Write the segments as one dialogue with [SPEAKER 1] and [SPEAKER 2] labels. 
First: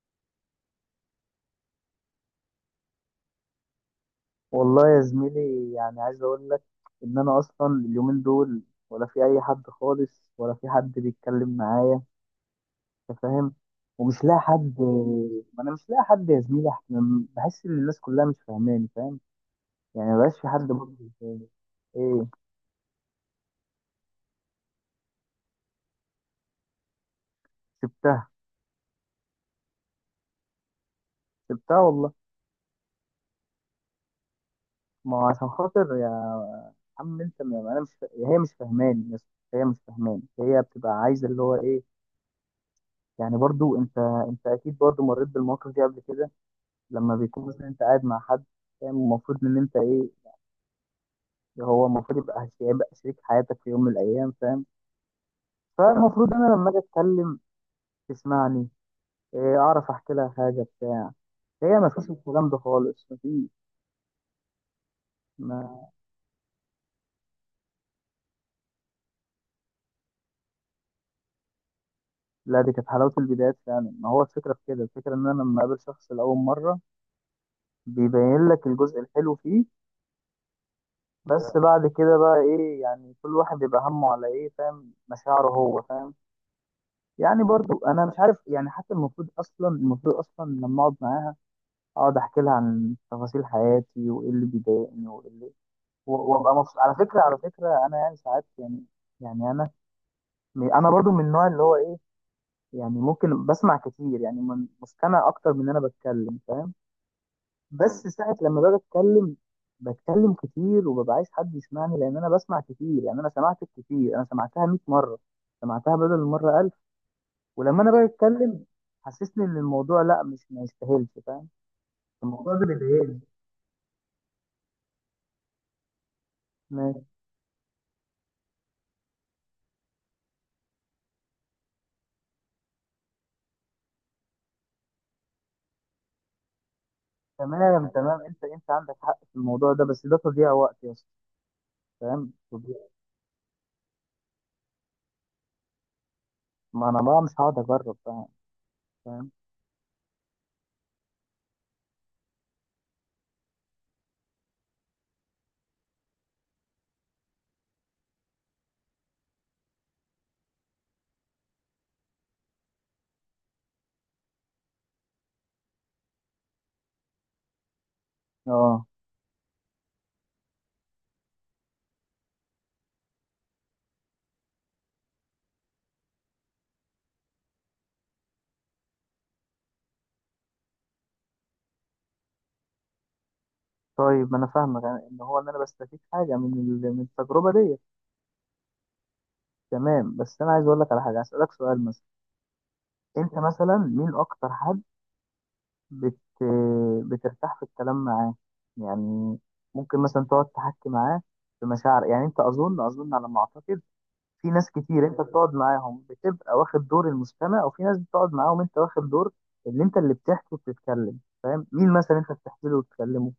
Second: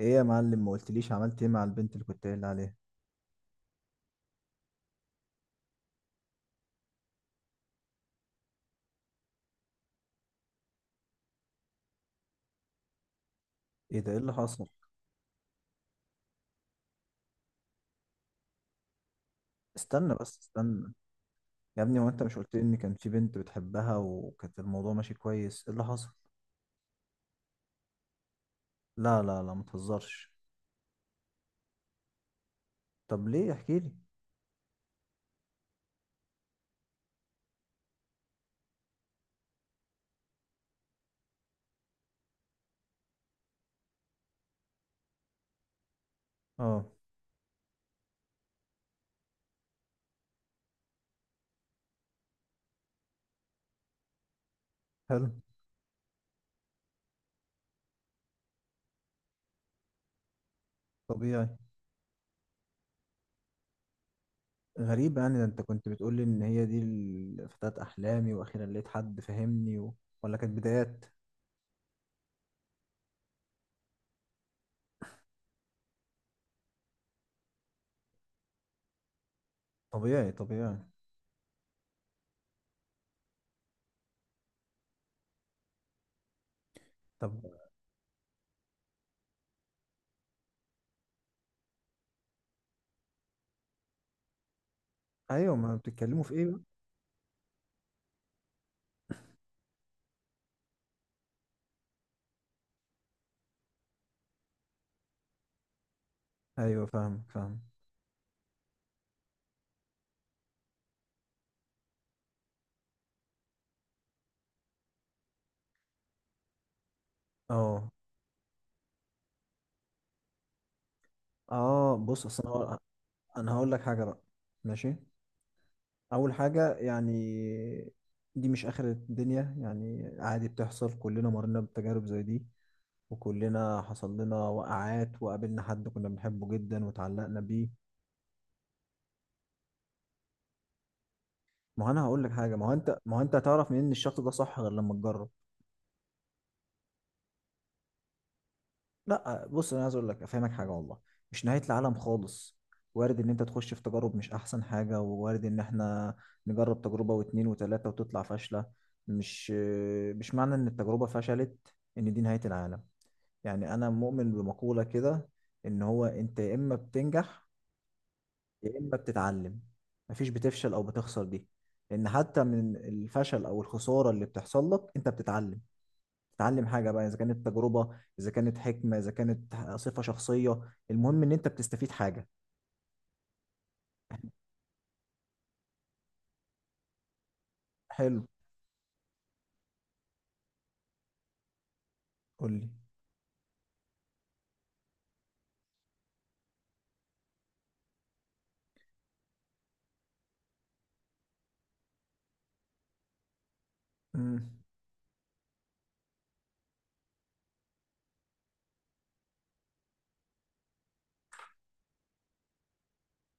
[SPEAKER 1] ايه يا معلم، ما قلتليش عملت ايه مع البنت اللي كنت قايل عليها؟
[SPEAKER 2] والله يا زميلي، يعني عايز اقول لك ان انا اصلا اليومين دول ولا في اي حد خالص، ولا في حد بيتكلم معايا، انت فاهم.
[SPEAKER 1] ايه ده؟ ايه
[SPEAKER 2] ومش
[SPEAKER 1] اللي
[SPEAKER 2] لاقي
[SPEAKER 1] حصل؟
[SPEAKER 2] حد، ما انا مش لاقي حد يا زميلي. بحس ان الناس كلها مش فاهماني، فاهم؟ يعني
[SPEAKER 1] استنى بس
[SPEAKER 2] مبقاش في حد
[SPEAKER 1] استنى.
[SPEAKER 2] برضه بيفهمني.
[SPEAKER 1] يا ابني، هو انت
[SPEAKER 2] ايه؟
[SPEAKER 1] مش قلت لي ان كان في بنت بتحبها وكانت الموضوع ماشي كويس؟ ايه اللي حصل؟
[SPEAKER 2] سبتها.
[SPEAKER 1] لا لا لا، ما تهزرش.
[SPEAKER 2] سبتها والله.
[SPEAKER 1] طب ليه؟ احكي لي.
[SPEAKER 2] ما هو عشان خاطر يا عم انت، ما انا مش فا... هي مش فاهماني يا اسطى. هي مش فاهماني، هي بتبقى عايزه اللي هو ايه، يعني. برضو انت، انت اكيد برضو مريت بالمواقف دي قبل كده.
[SPEAKER 1] اه.
[SPEAKER 2] لما بيكون مثلا انت قاعد مع حد، فاهم؟ المفروض ان انت ايه، هو المفروض يبقى، هيبقى شريك حياتك في يوم من الايام، فاهم؟
[SPEAKER 1] حلو.
[SPEAKER 2] فالمفروض انا لما اجي اتكلم تسمعني، إيه، اعرف احكي لها حاجه بتاع.
[SPEAKER 1] طبيعي.
[SPEAKER 2] هي ما فيش الكلام ده خالص، ما فيش.
[SPEAKER 1] غريب يعني، ده انت كنت
[SPEAKER 2] ما
[SPEAKER 1] بتقول لي ان هي دي فتاة احلامي، واخيرا لقيت حد فهمني ولا كانت بدايات؟
[SPEAKER 2] لا، دي كانت حلاوه البدايات فعلا. ما هو الفكره في كده، الفكره ان انا لما اقابل شخص لاول مره بيبين لك الجزء الحلو فيه.
[SPEAKER 1] طبيعي، طبيعي.
[SPEAKER 2] بس بعد كده بقى ايه، يعني كل واحد بيبقى همه على ايه، فاهم؟ مشاعره هو، فاهم؟
[SPEAKER 1] طب.
[SPEAKER 2] يعني برضو انا مش عارف، يعني حتى المفروض اصلا، المفروض اصلا لما اقعد معاها اقعد احكي لها عن تفاصيل حياتي وايه اللي بيضايقني وايه اللي
[SPEAKER 1] ايوه، ما بتتكلموا في ايه
[SPEAKER 2] وابقى
[SPEAKER 1] بقى؟
[SPEAKER 2] مبسوط. على فكره، على فكره انا يعني ساعات، يعني، يعني انا برضو من النوع اللي هو ايه، يعني ممكن بسمع كتير، يعني مستمع اكتر من إن انا بتكلم، فاهم؟
[SPEAKER 1] ايوه، فاهمك، فاهم.
[SPEAKER 2] بس ساعه لما باجي اتكلم، بتكلم كتير وببقى عايز حد يسمعني، لان انا بسمع كتير. يعني انا سمعتك كتير، انا سمعتها 100 مره، سمعتها بدل المره. ولما
[SPEAKER 1] اه.
[SPEAKER 2] انا باجي اتكلم حسسني ان الموضوع لا، مش، ما يستاهلش، فاهم؟
[SPEAKER 1] اه، بص،
[SPEAKER 2] الموضوع
[SPEAKER 1] اصل
[SPEAKER 2] ده
[SPEAKER 1] انا
[SPEAKER 2] بيضايقني.
[SPEAKER 1] انا هقول لك حاجه بقى. ماشي. اول حاجه
[SPEAKER 2] ماشي.
[SPEAKER 1] يعني، دي مش اخر الدنيا يعني، عادي بتحصل، كلنا مرينا بتجارب زي دي. وكلنا حصل لنا وقعات، وقابلنا حد كنا بنحبه جدا وتعلقنا بيه.
[SPEAKER 2] تمام، تمام، انت انت عندك حق في الموضوع ده، بس ده تضييع وقت يا اسطى.
[SPEAKER 1] ما هو انا هقول لك
[SPEAKER 2] فاهم؟
[SPEAKER 1] حاجه، ما هو
[SPEAKER 2] تضييع.
[SPEAKER 1] انت ما هو انت هتعرف منين ان الشخص ده صح غير لما تجرب؟
[SPEAKER 2] ما انا بقى مش هقعد اجرب، فاهم؟ فاهم؟
[SPEAKER 1] لا بص، انا عايز اقول لك، افهمك حاجه والله، مش نهايه العالم خالص. وارد ان انت تخش في تجارب مش احسن حاجه، ووارد ان احنا نجرب تجربه واتنين وتلاته وتطلع فاشله. مش مش معنى ان التجربه فشلت ان دي نهايه العالم. يعني انا مؤمن بمقوله كده، ان هو انت يا اما بتنجح، يا
[SPEAKER 2] اه.
[SPEAKER 1] اما بتتعلم، مفيش بتفشل او بتخسر دي. لان حتى من الفشل او الخساره اللي بتحصل لك انت بتتعلم. تتعلم حاجة بقى، إذا كانت تجربة، إذا كانت حكمة، إذا كانت صفة شخصية. المهم إن أنت بتستفيد حاجة.
[SPEAKER 2] طيب، ما انا فاهمك، يعني ان هو ان انا بستفيد حاجه من من التجربه ديت.
[SPEAKER 1] حلو.
[SPEAKER 2] تمام. بس انا عايز اقول لك على حاجه، اسالك سؤال مثلا،
[SPEAKER 1] قول لي.
[SPEAKER 2] انت مثلا مين اكتر حد بت... بترتاح في الكلام معاه، يعني؟ ممكن مثلا تقعد تحكي معاه في مشاعر، يعني. انت اظن على ما اعتقد في
[SPEAKER 1] مم.
[SPEAKER 2] ناس كتير انت بتقعد معاهم بتبقى واخد دور المستمع، وفي ناس بتقعد معاهم انت واخد دور اللي انت اللي بتحكي وبتتكلم، فاهم؟ مين مثلا انت بتحكي له وتتكلمه؟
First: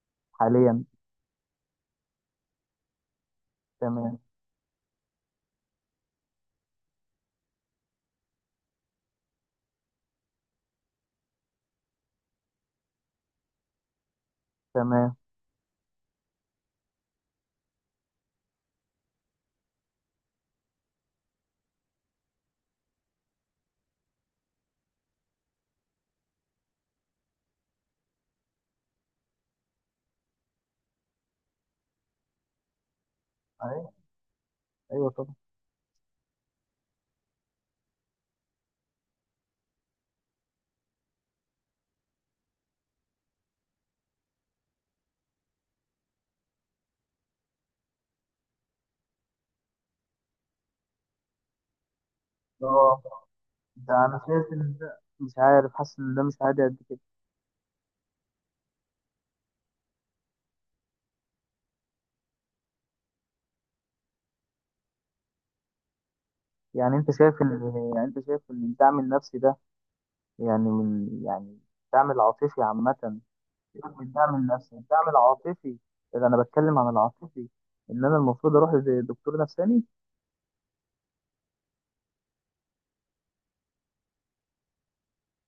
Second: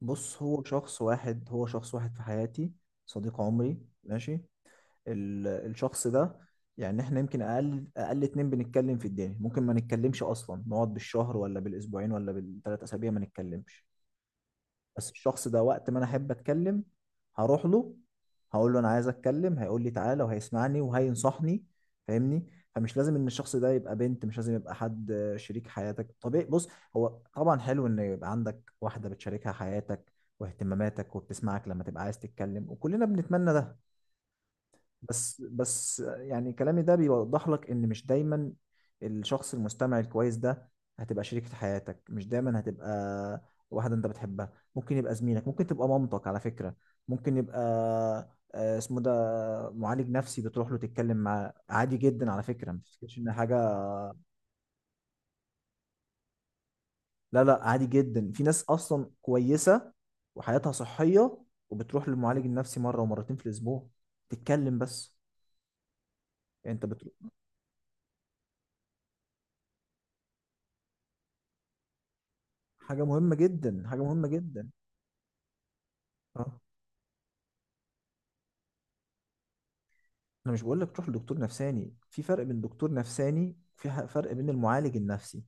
[SPEAKER 1] بص، هو
[SPEAKER 2] حاليا.
[SPEAKER 1] شخص واحد، هو شخص واحد في حياتي، صديق عمري.
[SPEAKER 2] تمام.
[SPEAKER 1] ماشي. الشخص ده، يعني إحنا يمكن أقل أقل اتنين بنتكلم في الدنيا، ممكن ما نتكلمش أصلا، نقعد بالشهر ولا بالأسبوعين ولا بالتلات أسابيع ما نتكلمش. بس
[SPEAKER 2] تمام.
[SPEAKER 1] الشخص ده، وقت ما انا احب اتكلم هروح له، هقول له انا عايز اتكلم، هيقول لي تعالى، وهيسمعني وهينصحني. فاهمني. فمش لازم ان الشخص ده يبقى بنت، مش لازم يبقى حد، شريك حياتك طبيعي. بص، هو طبعا حلو ان يبقى عندك واحدة بتشاركها حياتك واهتماماتك، وبتسمعك لما تبقى عايز تتكلم، وكلنا بنتمنى ده.
[SPEAKER 2] ايوه، ايوه، طبعا.
[SPEAKER 1] بس يعني، كلامي ده بيوضح لك ان مش دايما الشخص المستمع الكويس ده هتبقى شريكة حياتك، مش دايما هتبقى واحدة انت بتحبها. ممكن يبقى زميلك، ممكن تبقى مامتك على فكرة. ممكن يبقى، اسمه ده، معالج نفسي، بتروح له تتكلم معاه عادي جدا على فكرة. ما
[SPEAKER 2] اه،
[SPEAKER 1] تفتكرش ان حاجة،
[SPEAKER 2] ده انا شايف ان ده، مش عارف، حاسس ان ده مش عادي قد كده.
[SPEAKER 1] لا لا، عادي جدا. في ناس اصلا كويسة وحياتها صحية وبتروح للمعالج النفسي مرة ومرتين في الاسبوع تتكلم بس. انت
[SPEAKER 2] يعني انت
[SPEAKER 1] بتروح.
[SPEAKER 2] شايف ان يعني انت شايف ان الدعم النفسي ده، يعني، من، يعني الدعم العاطفي عامة.
[SPEAKER 1] حاجة مهمة جدا،
[SPEAKER 2] سيبك
[SPEAKER 1] حاجة
[SPEAKER 2] من
[SPEAKER 1] مهمة
[SPEAKER 2] الدعم
[SPEAKER 1] جدا.
[SPEAKER 2] النفسي، الدعم العاطفي، إذا أنا
[SPEAKER 1] اه.
[SPEAKER 2] بتكلم عن العاطفي، إن أنا المفروض أروح لدكتور نفساني.
[SPEAKER 1] انا مش بقول لك تروح لدكتور نفساني، في فرق بين دكتور نفساني، في فرق بين المعالج النفسي،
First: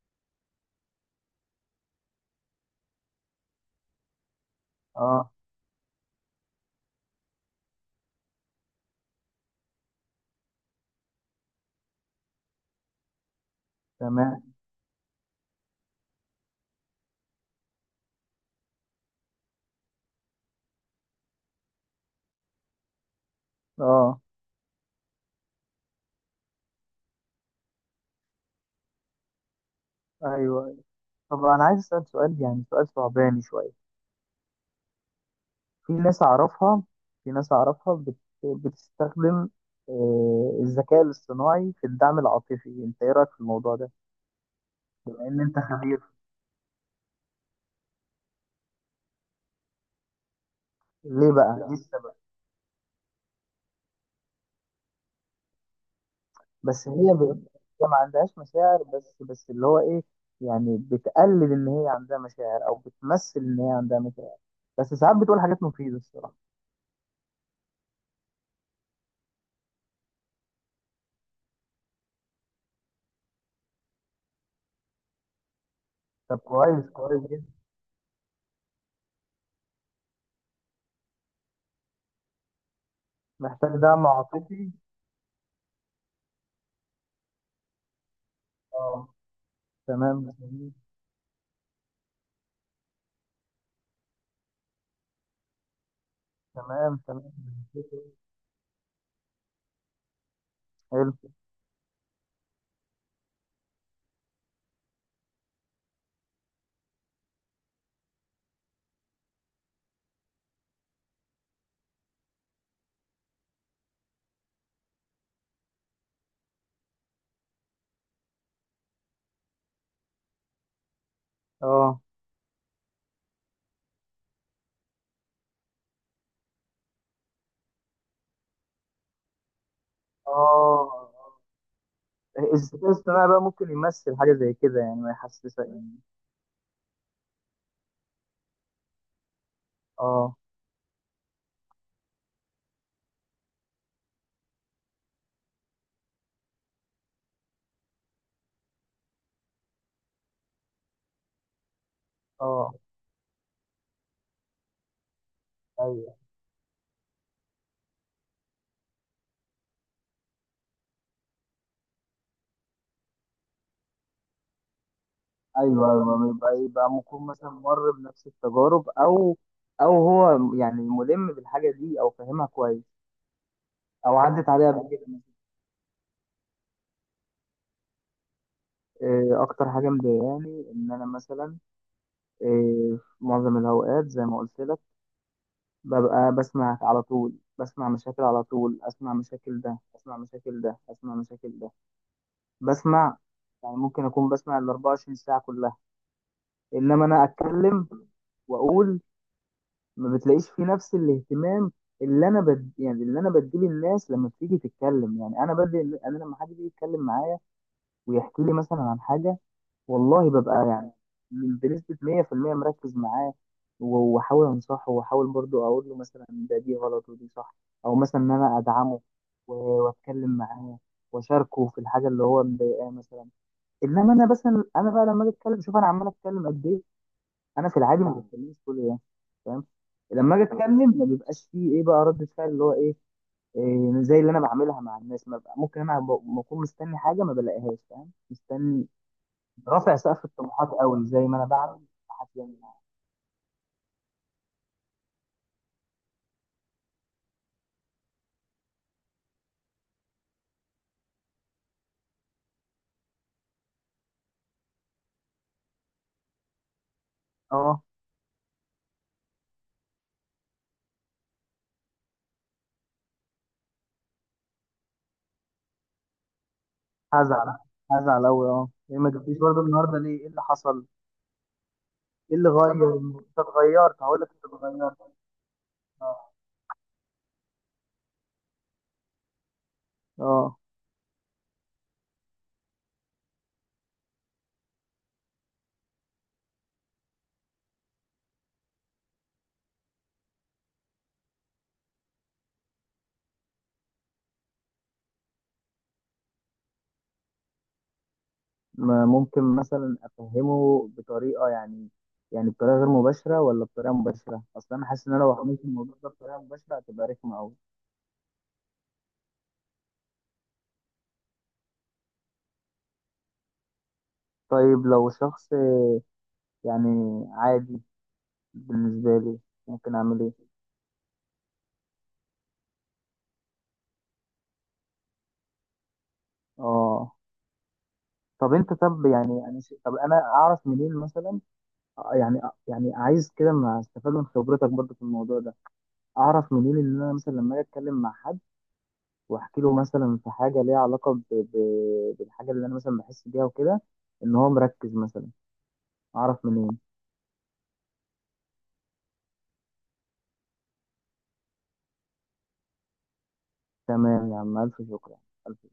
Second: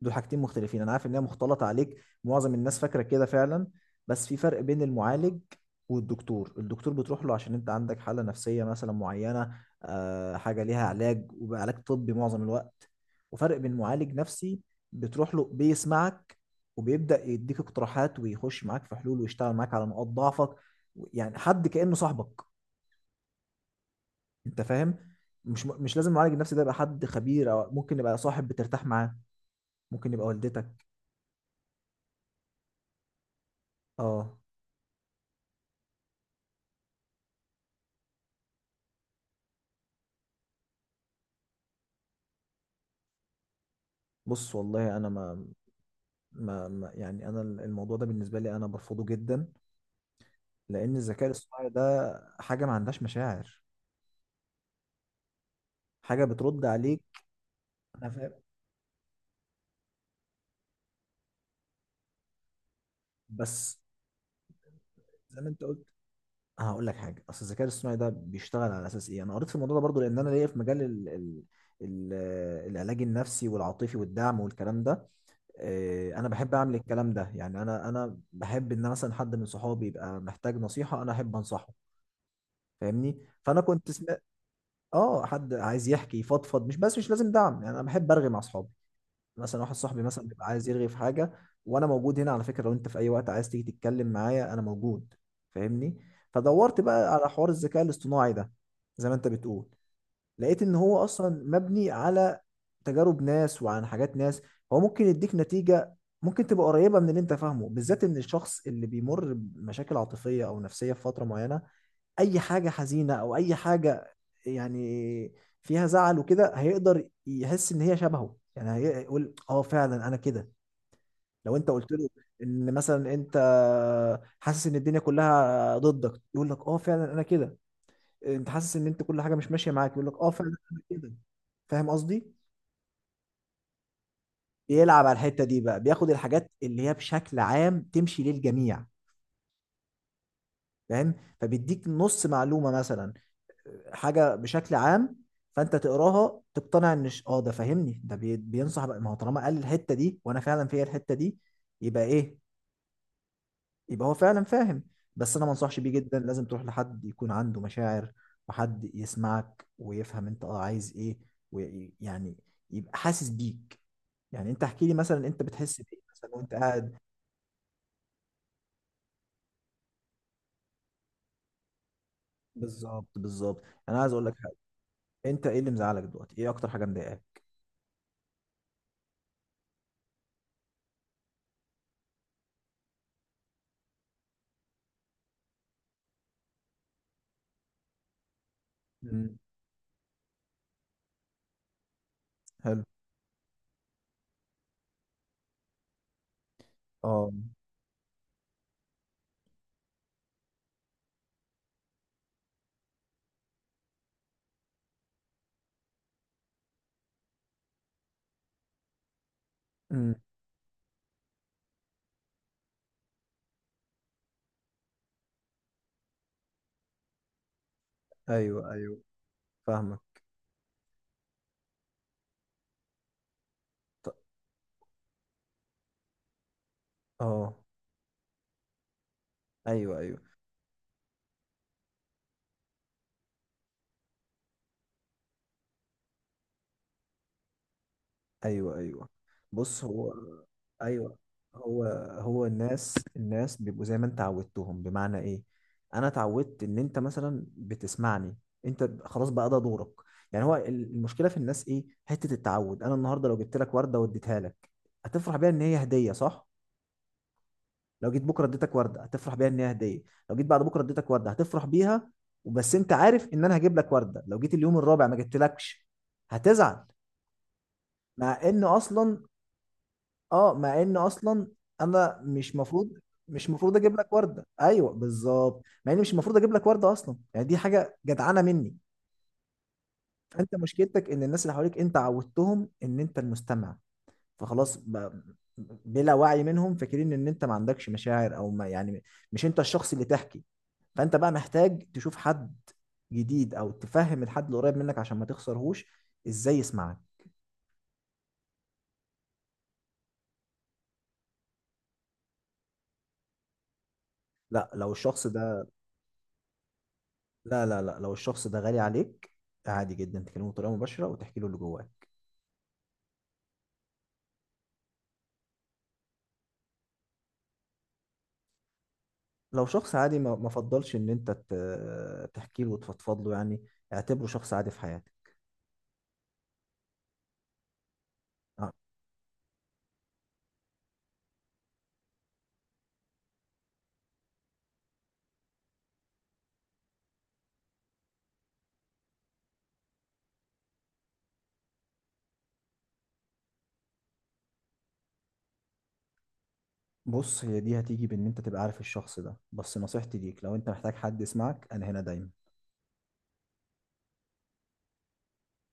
[SPEAKER 1] دول حاجتين مختلفين، انا عارف ان هي مختلطه عليك. معظم الناس فاكره كده فعلا. بس في فرق بين
[SPEAKER 2] أه.
[SPEAKER 1] المعالج والدكتور. الدكتور بتروح له عشان انت عندك حاله نفسيه مثلا معينه، حاجه ليها علاج، وعلاج طبي معظم الوقت. وفرق بين معالج
[SPEAKER 2] تمام.
[SPEAKER 1] نفسي بتروح له، بيسمعك وبيبدا يديك اقتراحات ويخش معاك في حلول ويشتغل معاك على نقاط ضعفك، يعني حد كانه صاحبك.
[SPEAKER 2] أه.
[SPEAKER 1] انت فاهم. مش لازم المعالج النفسي ده يبقى حد خبير، او ممكن يبقى صاحب بترتاح معاه، ممكن يبقى والدتك.
[SPEAKER 2] أيوه. طب أنا عايز أسأل سؤال، يعني سؤال صعباني شوية.
[SPEAKER 1] اه.
[SPEAKER 2] في ناس أعرفها، في ناس أعرفها بتستخدم الذكاء الاصطناعي في الدعم العاطفي. أنت إيه رأيك في الموضوع ده؟
[SPEAKER 1] بص والله، انا
[SPEAKER 2] بما إن أنت خبير.
[SPEAKER 1] يعني انا الموضوع ده بالنسبه لي، انا برفضه جدا، لان الذكاء
[SPEAKER 2] ليه بقى؟
[SPEAKER 1] الاصطناعي ده حاجه ما عندهاش مشاعر، حاجه بترد
[SPEAKER 2] بس
[SPEAKER 1] عليك.
[SPEAKER 2] هي هي ما
[SPEAKER 1] انا فاهم.
[SPEAKER 2] عندهاش مشاعر، بس اللي هو ايه، يعني بتقلد ان هي عندها مشاعر او بتمثل ان هي
[SPEAKER 1] بس
[SPEAKER 2] عندها مشاعر. بس ساعات
[SPEAKER 1] زي
[SPEAKER 2] بتقول
[SPEAKER 1] ما
[SPEAKER 2] حاجات
[SPEAKER 1] انت قلت،
[SPEAKER 2] مفيدة الصراحة.
[SPEAKER 1] انا هقول لك حاجه، اصل الذكاء الاصطناعي ده بيشتغل على اساس ايه. انا قريت في الموضوع ده برضو، لان انا ليا في مجال ال... العلاج النفسي والعاطفي والدعم والكلام ده. انا
[SPEAKER 2] طب
[SPEAKER 1] بحب اعمل
[SPEAKER 2] كويس،
[SPEAKER 1] الكلام
[SPEAKER 2] كويس
[SPEAKER 1] ده
[SPEAKER 2] جدا.
[SPEAKER 1] يعني، انا بحب ان مثلا حد من صحابي يبقى محتاج نصيحه، انا احب انصحه. فاهمني. فانا
[SPEAKER 2] محتاج
[SPEAKER 1] كنت
[SPEAKER 2] دعم
[SPEAKER 1] سم...
[SPEAKER 2] عاطفي.
[SPEAKER 1] اه حد عايز يحكي، يفضفض، مش بس، مش لازم دعم، يعني انا بحب ارغي مع اصحابي.
[SPEAKER 2] اه.
[SPEAKER 1] مثلا واحد صاحبي
[SPEAKER 2] تمام،
[SPEAKER 1] مثلا بيبقى عايز يرغي في حاجه، وانا موجود هنا على فكره، لو انت في اي وقت عايز تيجي تتكلم معايا انا موجود. فاهمني. فدورت
[SPEAKER 2] تمام،
[SPEAKER 1] بقى على
[SPEAKER 2] تمام.
[SPEAKER 1] حوار الذكاء الاصطناعي ده، زي ما انت بتقول، لقيت ان هو
[SPEAKER 2] حلو.
[SPEAKER 1] اصلا مبني على تجارب ناس وعن حاجات ناس. هو ممكن يديك نتيجة، ممكن تبقى قريبة من اللي انت فاهمه، بالذات ان الشخص اللي بيمر بمشاكل عاطفية او نفسية في فترة معينة، اي حاجة حزينة او اي حاجة يعني فيها زعل وكده، هيقدر يحس ان هي شبهه، يعني هيقول اه فعلا انا كده. لو انت قلت
[SPEAKER 2] اه.
[SPEAKER 1] له ان مثلا انت حاسس ان الدنيا كلها ضدك يقول لك اه فعلا انا كده. انت حاسس ان انت كل حاجه مش ماشيه معاك يقول لك اه فعلا أنا
[SPEAKER 2] اه.
[SPEAKER 1] كده. فاهم قصدي.
[SPEAKER 2] الذكاء الاصطناعي بقى ممكن يمثل حاجة زي كده، يعني
[SPEAKER 1] بيلعب
[SPEAKER 2] ما
[SPEAKER 1] على الحته
[SPEAKER 2] يحسسك،
[SPEAKER 1] دي بقى،
[SPEAKER 2] يعني.
[SPEAKER 1] بياخد الحاجات اللي هي بشكل عام تمشي للجميع.
[SPEAKER 2] اه.
[SPEAKER 1] فاهم. فبيديك نص معلومه مثلا، حاجه بشكل عام، فانت تقراها تقتنع ان ده فاهمني، ده بينصح بقى، ما هو طالما قال الحته دي وانا فعلا فيا الحته دي، يبقى ايه؟
[SPEAKER 2] اه.
[SPEAKER 1] يبقى هو فعلا فاهم. بس انا ما انصحش بيه
[SPEAKER 2] ايوه.
[SPEAKER 1] جدا، لازم تروح لحد يكون عنده مشاعر، وحد يسمعك ويفهم انت عايز ايه، ويعني يبقى حاسس بيك. يعني انت احكي لي مثلا انت بتحس
[SPEAKER 2] ايوه.
[SPEAKER 1] بايه
[SPEAKER 2] ايوه، ما
[SPEAKER 1] مثلا وانت
[SPEAKER 2] يبقى، يبقى
[SPEAKER 1] قاعد.
[SPEAKER 2] ممكن مثلا مر بنفس التجارب، او هو يعني ملم بالحاجه دي او فاهمها كويس،
[SPEAKER 1] بالظبط، بالظبط. انا عايز
[SPEAKER 2] او
[SPEAKER 1] اقول لك
[SPEAKER 2] عدت
[SPEAKER 1] حاجه،
[SPEAKER 2] عليها قبل كده.
[SPEAKER 1] انت ايه اللي مزعلك دلوقتي؟ ايه اكتر حاجه مضايقاك؟
[SPEAKER 2] آه، اكتر حاجه مضايقاني ان انا مثلا، آه، في معظم الاوقات زي ما قلت لك ببقى بسمع على طول، بسمع مشاكل على طول، اسمع
[SPEAKER 1] امم.
[SPEAKER 2] مشاكل ده، اسمع مشاكل ده، اسمع مشاكل ده،
[SPEAKER 1] حلو.
[SPEAKER 2] بسمع. يعني ممكن اكون بسمع ال 24 ساعه كلها، انما انا
[SPEAKER 1] اه.
[SPEAKER 2] اتكلم واقول ما بتلاقيش فيه نفس الاهتمام اللي يعني اللي انا بديه للناس لما بتيجي تتكلم. يعني انا بدي، انا لما حد بيجي يتكلم معايا ويحكي لي مثلا عن حاجه
[SPEAKER 1] امم.
[SPEAKER 2] والله ببقى يعني بنسبه 100% مركز معاه، واحاول انصحه، واحاول برضو اقول له مثلا ده، دي غلط ودي صح، او مثلا ان انا
[SPEAKER 1] ايوه، ايوه،
[SPEAKER 2] ادعمه و-
[SPEAKER 1] فاهمك.
[SPEAKER 2] واتكلم معاه واشاركه في الحاجه اللي هو مضايقاه مثلا. انما
[SPEAKER 1] ط-
[SPEAKER 2] انا مثلا، انا بقى لما اجي اتكلم، شوف انا عمال اتكلم قد ايه.
[SPEAKER 1] اه.
[SPEAKER 2] انا في العادي ما بتكلمش كل ده، فاهم؟
[SPEAKER 1] ايوه، ايوه.
[SPEAKER 2] لما اجي اتكلم ما بيبقاش فيه ايه بقى، رد فعل اللي هو ايه، إيه، زي اللي انا بعملها مع الناس، ما بقى ممكن انا بكون مستني حاجه ما بلاقيهاش، فاهم؟
[SPEAKER 1] ايوه،
[SPEAKER 2] مستني،
[SPEAKER 1] ايوه. بص.
[SPEAKER 2] رافع
[SPEAKER 1] هو،
[SPEAKER 2] سقف الطموحات قوي
[SPEAKER 1] ايوه،
[SPEAKER 2] زي ما انا بعمل
[SPEAKER 1] هو،
[SPEAKER 2] حد،
[SPEAKER 1] هو
[SPEAKER 2] يعني.
[SPEAKER 1] الناس بيبقوا زي ما انت عودتهم. بمعنى ايه؟ انا اتعودت ان انت مثلا بتسمعني، انت خلاص بقى ده دورك. يعني هو المشكله في الناس ايه؟ حته التعود. انا النهارده لو جبت لك ورده واديتها لك هتفرح بيها ان هي هديه، صح؟
[SPEAKER 2] اه.
[SPEAKER 1] لو جيت بكره اديتك ورده هتفرح بيها ان هي هديه. لو جيت بعد بكره اديتك ورده هتفرح بيها وبس، انت عارف ان انا هجيب لك ورده. لو جيت اليوم الرابع ما جبتلكش هتزعل.
[SPEAKER 2] هزعل، هزعل
[SPEAKER 1] مع
[SPEAKER 2] قوي.
[SPEAKER 1] ان
[SPEAKER 2] اه، ليه ما
[SPEAKER 1] اصلا،
[SPEAKER 2] جبتيش برضه النهارده، ليه، ايه اللي
[SPEAKER 1] اه مع
[SPEAKER 2] حصل؟
[SPEAKER 1] ان اصلا انا
[SPEAKER 2] ايه اللي
[SPEAKER 1] مش
[SPEAKER 2] غير؟
[SPEAKER 1] مفروض،
[SPEAKER 2] انت
[SPEAKER 1] مش مفروض اجيب
[SPEAKER 2] اتغيرت،
[SPEAKER 1] لك
[SPEAKER 2] هقول لك انت
[SPEAKER 1] ورده. ايوه،
[SPEAKER 2] اتغيرت.
[SPEAKER 1] بالظبط. مع ان
[SPEAKER 2] اه.
[SPEAKER 1] مش المفروض اجيب لك ورده اصلا، يعني دي حاجه جدعانه مني. فانت
[SPEAKER 2] آه.
[SPEAKER 1] مشكلتك ان الناس اللي حواليك انت عودتهم ان انت المستمع، فخلاص بلا وعي منهم فاكرين ان انت ما عندكش مشاعر، او ما يعني، مش انت الشخص اللي تحكي. فانت بقى محتاج تشوف حد جديد، او تفهم الحد اللي قريب منك عشان ما تخسرهوش ازاي يسمعك.
[SPEAKER 2] ما ممكن مثلا افهمه بطريقه، يعني، يعني بطريقه غير مباشره ولا بطريقه مباشره؟
[SPEAKER 1] لا
[SPEAKER 2] اصلا انا
[SPEAKER 1] لو
[SPEAKER 2] حاسس ان انا
[SPEAKER 1] الشخص
[SPEAKER 2] لو
[SPEAKER 1] ده
[SPEAKER 2] عملت الموضوع ده بطريقه مباشره هتبقى رخمه قوي.
[SPEAKER 1] لا لا لا، لو الشخص ده غالي عليك، عادي جدا تكلمه بطريقه مباشره وتحكي له اللي جواك.
[SPEAKER 2] طيب لو شخص، يعني، عادي بالنسبه لي،
[SPEAKER 1] لو شخص
[SPEAKER 2] ممكن
[SPEAKER 1] عادي،
[SPEAKER 2] اعمل
[SPEAKER 1] ما
[SPEAKER 2] ايه؟
[SPEAKER 1] فضلش ان انت تحكي له وتفضفض له يعني، اعتبره شخص عادي في حياتك.
[SPEAKER 2] اه. طب
[SPEAKER 1] آه،
[SPEAKER 2] انت، طب يعني انا طب انا اعرف منين مثلا يعني، يعني عايز كده ما استفاد من خبرتك برضه في الموضوع ده. اعرف منين ان انا مثلا لما اجي اتكلم مع حد واحكي له مثلا في حاجه ليها علاقه بالحاجه اللي انا مثلا بحس بيها وكده، ان هو مركز مثلا. اعرف منين؟
[SPEAKER 1] بص، هي دي هتيجي بان انت تبقى عارف الشخص ده، بس نصيحتي ليك، لو انت محتاج حد يسمعك انا هنا دايما.
[SPEAKER 2] تمام يا عم، الف شكر يا عم. الف.